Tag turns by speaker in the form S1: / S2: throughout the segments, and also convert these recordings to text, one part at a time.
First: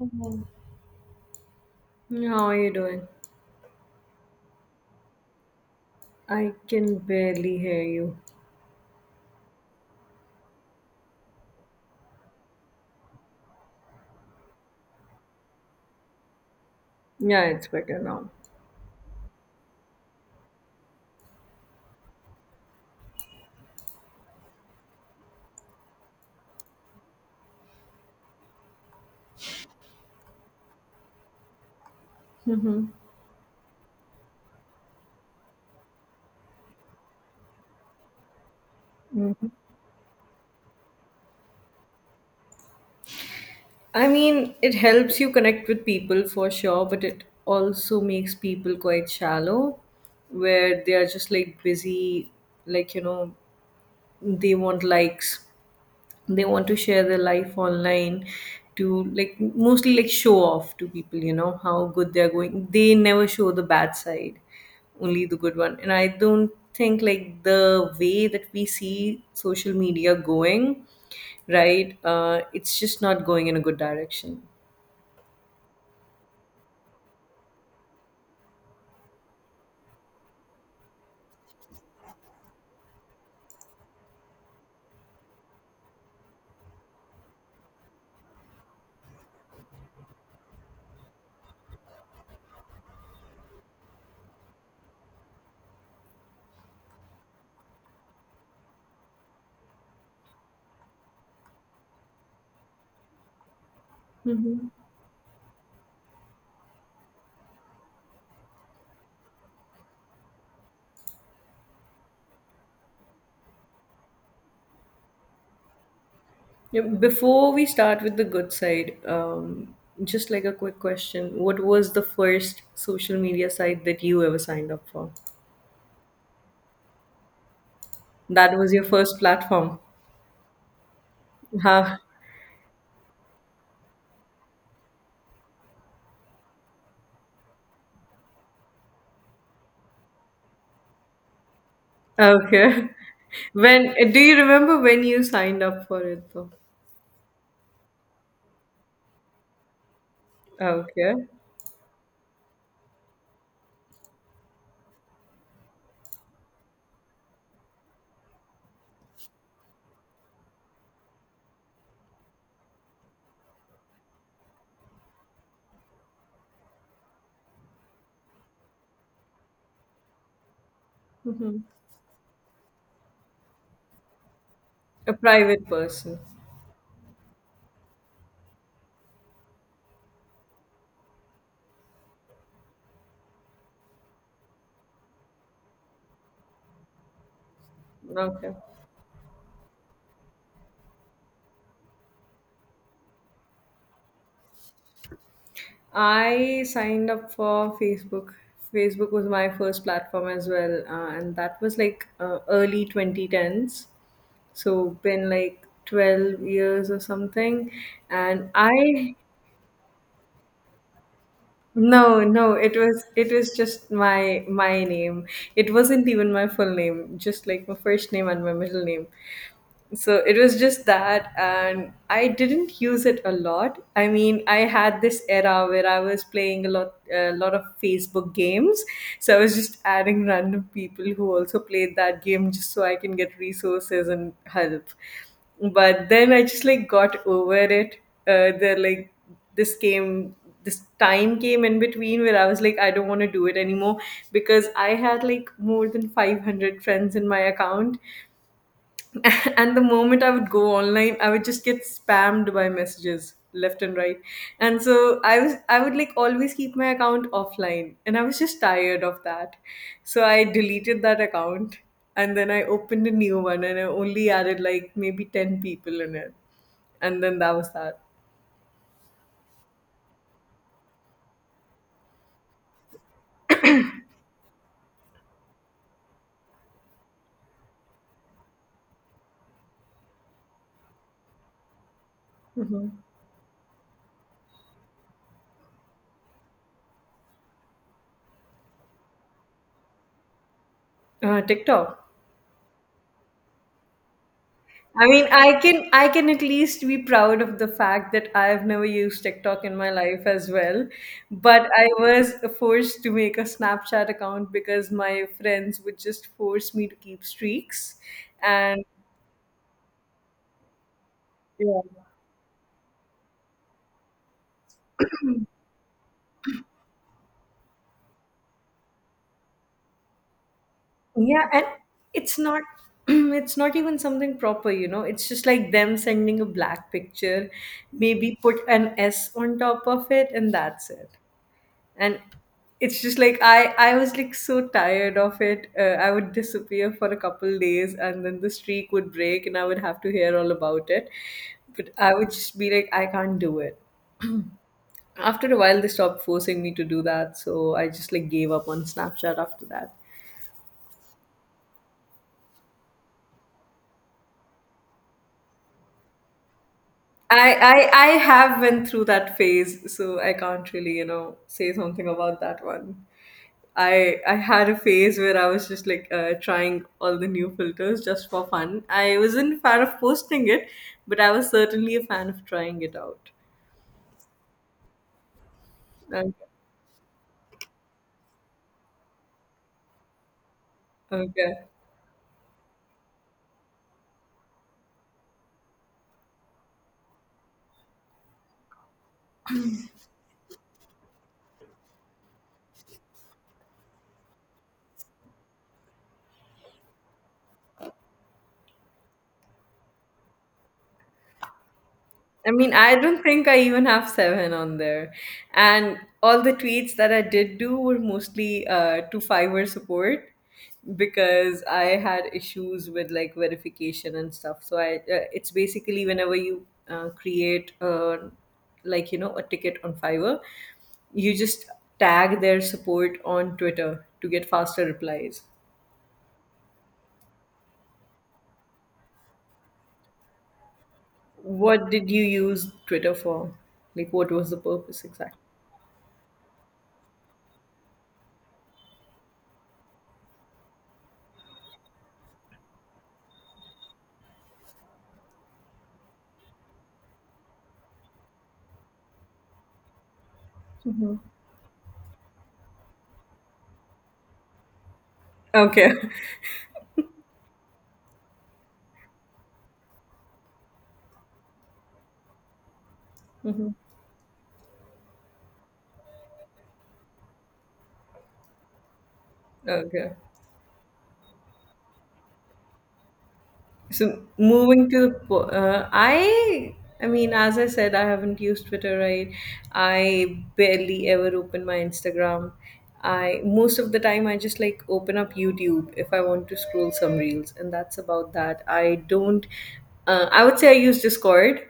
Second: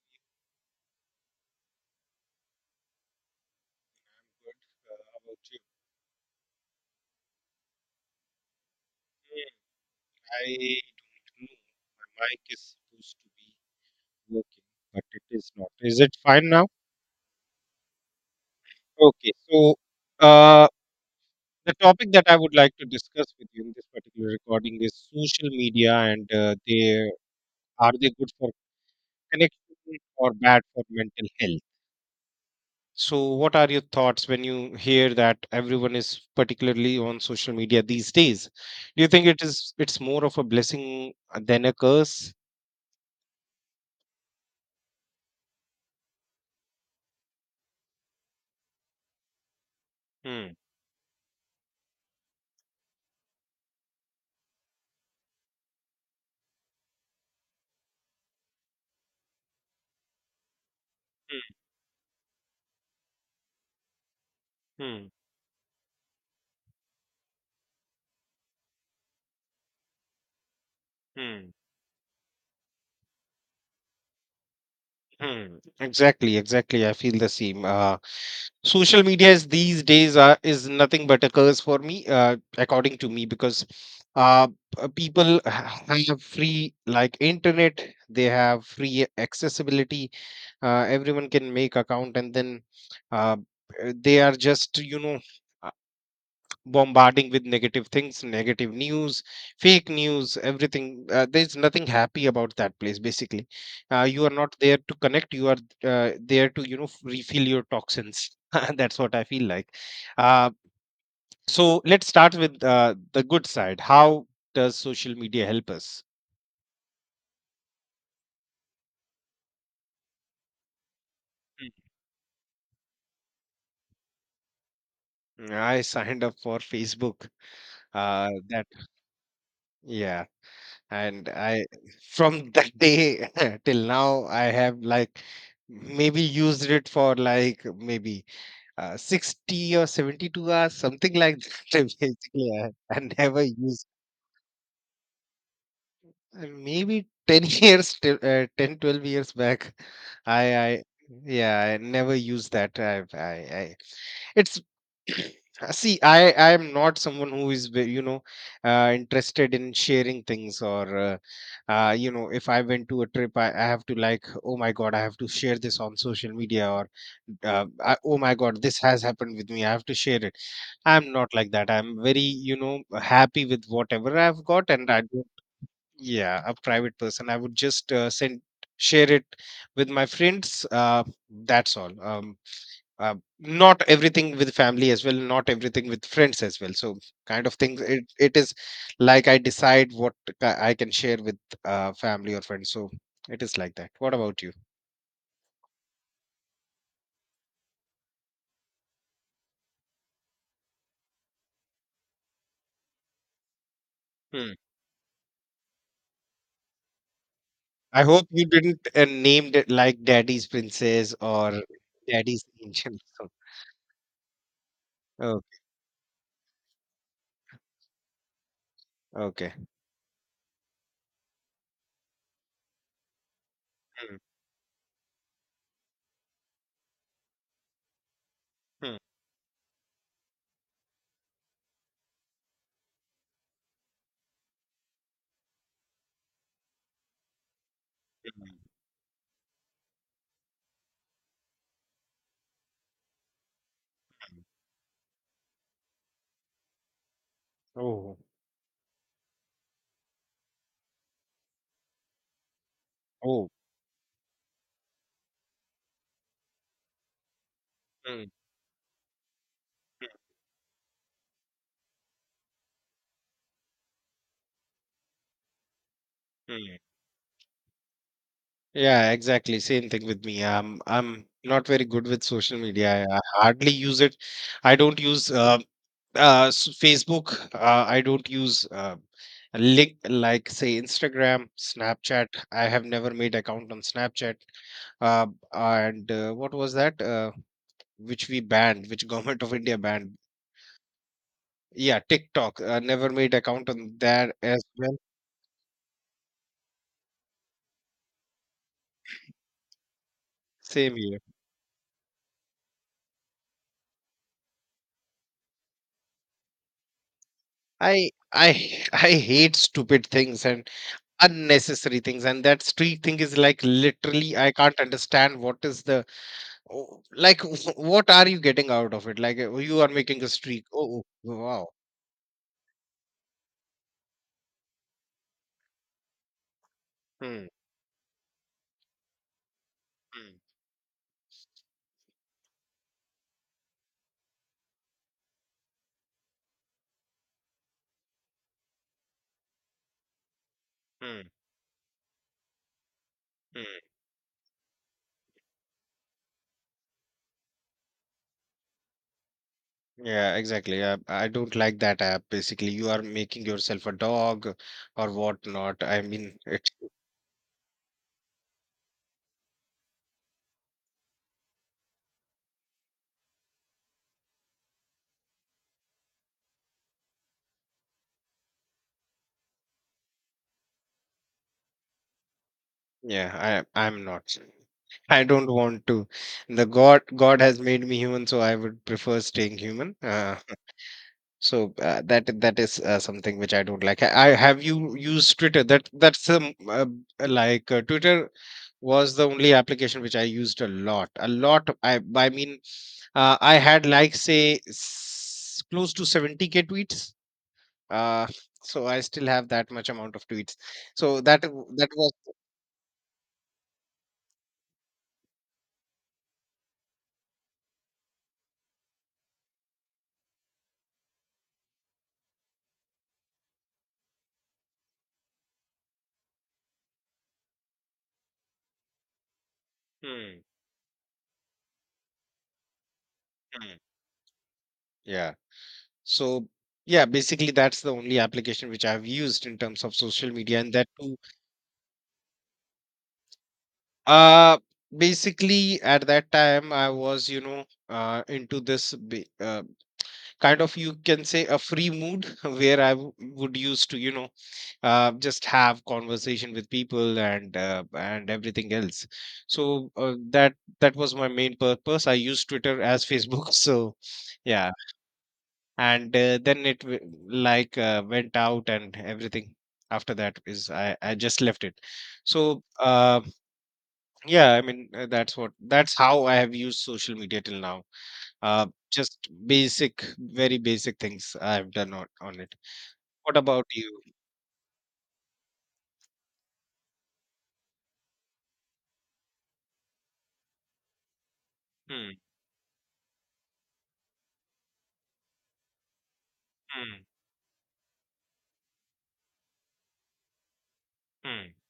S1: Mhm. How are you doing?
S2: Good. How about you?
S1: I can barely hear you.
S2: Hmm, I don't know. My mic is supposed to be working, but it is not. Is it fine now?
S1: Yeah, it's better now.
S2: Okay. So, uh, the topic that I would like to discuss with you in this particular recording is social media, and they are they good for connection or bad for mental health? So, what are your thoughts when you hear that everyone is particularly on social media these days? Do you think it
S1: Mhm.
S2: is it's more of a blessing than a curse?
S1: I mean, it helps you connect with people for sure, but it also makes people quite shallow,
S2: Hmm.
S1: where they are just like busy, like, you know, they want likes. They want to share their life online to like mostly like show off to people how good they're going. They never show the bad side,
S2: Hmm.
S1: only the good one. And I don't think like the way that we see social media going
S2: Hmm.
S1: right, it's just not going in a good direction.
S2: Hmm. Exactly. Exactly. I feel the same. Social media is these days are, is nothing but a curse for me, according to me, because uh, people have free like internet. They have free accessibility. Everyone can make account, and then uh, they are just. Bombarding with negative things, negative news, fake news, everything. There's nothing happy about that place, basically. You are not
S1: Mm-hmm.
S2: there to connect, you are there to refill your toxins. That's what I feel like. uh, so let's start with the good side. How does social media help us?
S1: Yeah, before we start with the good side, just like a quick question, what was the first social media site that you ever signed up for?
S2: I signed up for Facebook.
S1: That
S2: That.
S1: was your first platform.
S2: Yeah. And I,
S1: Huh.
S2: from that day till now, I have like maybe used it for like maybe 60 or 72 hours, something like that. Basically, I,
S1: Okay.
S2: I never used
S1: When do you remember when you signed up for it though?
S2: maybe 10 years, till, 10, 12 years back. I, I,
S1: Okay.
S2: yeah, I never used that. I it's See, I am not someone who is interested in sharing things, or uh, if I went to a trip, I have to like, oh my god, I have to share this on social media, or oh my god, this has happened with me, I have to share it. I'm not like
S1: Hmm.
S2: that. I'm very happy with whatever I've got, and I
S1: A
S2: don't.
S1: private person.
S2: Yeah, a private person. I would just send share it with my friends. That's all. Not everything with family as well, not everything with friends as well, so kind of things, it is
S1: Okay.
S2: like I decide what I can share with family or friends. So it is like that. What about you?
S1: I signed up for Facebook. Facebook was my first platform as well, and that was like early 2010s.
S2: Hmm.
S1: So been like 12 years or something,
S2: I hope you
S1: and
S2: didn't
S1: I
S2: named it like daddy's princess or
S1: No,
S2: daddy's
S1: no,
S2: angel, so.
S1: it was just my name.
S2: Oh.
S1: It wasn't even my full name, just like my first name and my middle name,
S2: Okay.
S1: so it was just that. And I didn't use it a lot. I
S2: Hmm.
S1: mean, I had this era where I was playing a lot of Facebook games,
S2: Hmm.
S1: so I was just adding random people who also played that game just so I can get resources and help, but then I just like got over it. Uh,
S2: Hmm.
S1: there like this came this time came in between where I was like I don't want to do it anymore, because I had like more than 500 friends in my account.
S2: Oh.
S1: And the moment I would go online I would just get spammed by messages
S2: Oh.
S1: left and right, and so I would like always keep my account offline and I
S2: Hmm.
S1: was just tired of that. So I deleted that account, and then I opened a new one and I only added like maybe 10 people in it,
S2: Hmm.
S1: and then that was that.
S2: Yeah, exactly, same thing with me. I'm not very good with social media. I hardly use it. I don't use Facebook. I don't use link like say Instagram, Snapchat. I have never made account on Snapchat. uh, and what was that? Which we banned, which government of India banned?
S1: TikTok.
S2: Yeah, TikTok. Never made account on that as well.
S1: I mean, I can, I can at least be proud of the fact that I've never used TikTok in my life as well,
S2: Same here.
S1: but I was forced to make a Snapchat account because my friends would just force me to keep streaks,
S2: I
S1: and
S2: I hate stupid things and unnecessary
S1: yeah,
S2: things. And that street thing is like, literally, I can't understand what is the. Oh, like what are you getting out of it? Like, you are making a streak. Oh, oh,
S1: yeah, and
S2: wow.
S1: it's not it's not even something proper, you know. It's just like them sending a black
S2: Hmm.
S1: picture, maybe put an S on top of it,
S2: Hmm.
S1: and that's it. And it's just like I was like so tired of it. I would disappear for a couple days and then the streak would break and I would have to hear all about it,
S2: Hmm.
S1: but I would just be like I can't do it.
S2: Hmm.
S1: After a while they stopped forcing me to do that, so I just like gave up on Snapchat after that.
S2: Yeah, exactly. I don't like that app. Basically, you are making yourself a dog or whatnot. I mean, it.
S1: I have went through that phase so I can't really, you know, say something about that one. I had a phase where I was just like trying all the new filters just for fun. I wasn't a fan of posting it, but I was certainly a fan of trying it out.
S2: Yeah, I'm not. I don't want to.
S1: Okay.
S2: The God has made me human, so I would prefer staying human.
S1: Okay.
S2: So that is something which I don't like. Have you used Twitter? That's like Twitter was the only application which I used a lot. A lot. I mean, I had like say close to 70K tweets. Uh, so I still have that much amount of tweets. So that was.
S1: I mean, I don't think I even have seven on there. And all the tweets that I did do were mostly to Fiverr support, because I had issues with like verification and stuff. So I, it's basically whenever you create a, like you know, a ticket on Fiverr,
S2: Hmm.
S1: you just tag their support on
S2: Hmm.
S1: Twitter to get faster
S2: Yeah.
S1: replies.
S2: So yeah, basically that's the only application which I've used in terms of social media, and that too.
S1: What did you use Twitter for? Like, what was the
S2: Uh,
S1: purpose exactly?
S2: Basically, at that time, I was, into this kind of you can say a free mood where I would used to, just have conversation with people and everything else. So that was my main purpose. I use Twitter as Facebook. So yeah,
S1: Okay.
S2: and then it like went out and everything. After that is I just left it. So
S1: Hmm.
S2: yeah, I mean, that's how I have used social media till now. Just basic,
S1: Okay.
S2: very basic things I've done on it. What about you?
S1: So moving to the, I mean, as I said, I haven't used Twitter, right? I barely ever open my
S2: Hmm.
S1: Instagram. I Most of the time I just like open up YouTube if I want to scroll
S2: Hmm.
S1: some reels, and that's about that. I don't. I would say I use
S2: Hmm.
S1: Discord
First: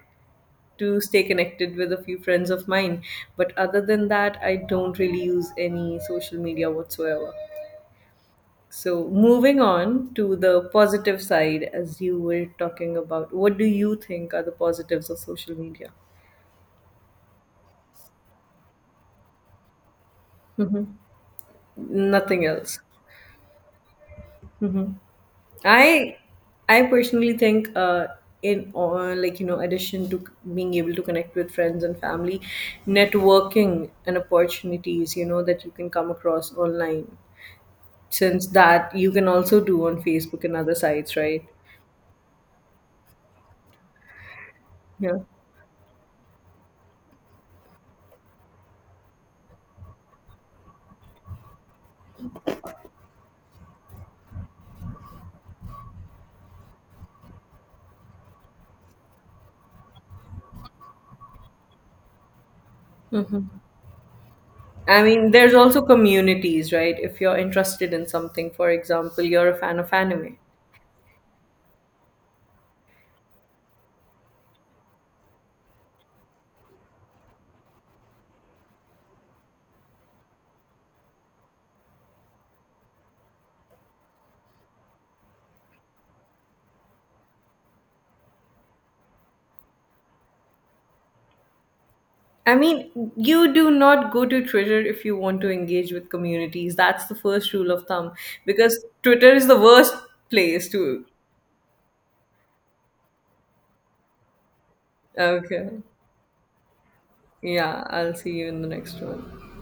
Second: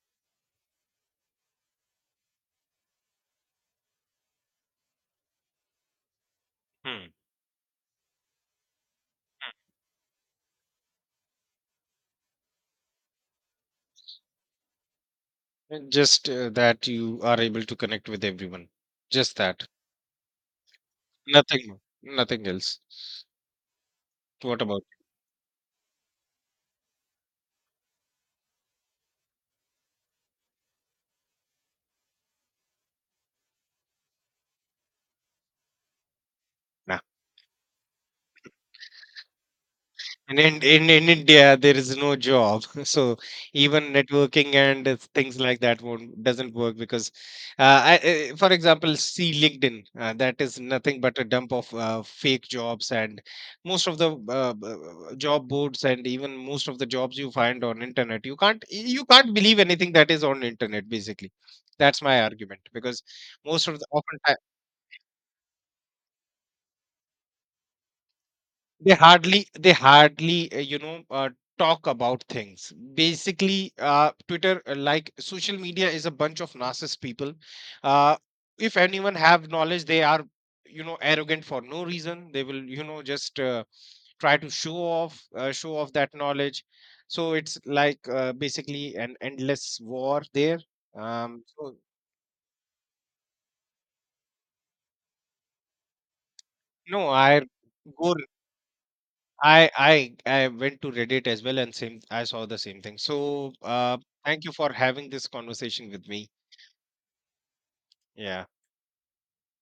S1: to stay connected with a few friends of mine, but other than that, I don't really use any social media
S2: Hmm.
S1: whatsoever. So,
S2: Hmm.
S1: moving on to the positive side, as you were talking about, what do you think are the positives of social media?
S2: Just that you are able to connect with everyone. Just that.
S1: Hmm.
S2: Nothing,
S1: Nothing
S2: nothing
S1: else.
S2: else. What about
S1: I, I personally think, in or like you know, addition to being able to connect with friends and family, networking and opportunities, you know, that you can come across
S2: you?
S1: online. Since that you can also do on
S2: And
S1: Facebook and
S2: in,
S1: other
S2: in in
S1: sites, right?
S2: India, there is no job, so even networking and
S1: Yeah.
S2: things like that won't doesn't work because, uh, for example, see LinkedIn. That is nothing but a dump of fake jobs, and most of the job boards, and even most of the jobs you find on internet. You can't believe anything that is on internet. Basically, that's my argument because most of the often.
S1: I mean, there's also communities, right? If you're interested in something, for
S2: They
S1: example, you're
S2: hardly
S1: a
S2: they
S1: fan of anime.
S2: hardly talk about things. Basically, Twitter, like social media is a bunch of narcissist people. Uh, if anyone have knowledge, they are arrogant for no reason. They will just try to show off that knowledge. So it's like, basically an endless war there. So
S1: I mean, you do not go to Twitter if you want to engage with communities. That's
S2: no,
S1: the first rule of thumb
S2: go
S1: because Twitter is the
S2: I
S1: worst
S2: I I
S1: place
S2: went to
S1: to.
S2: Reddit as well, and same, I saw the same thing. So thank you for having this
S1: Okay.
S2: conversation with me.
S1: Yeah, I'll see
S2: Yeah.
S1: you in the next one.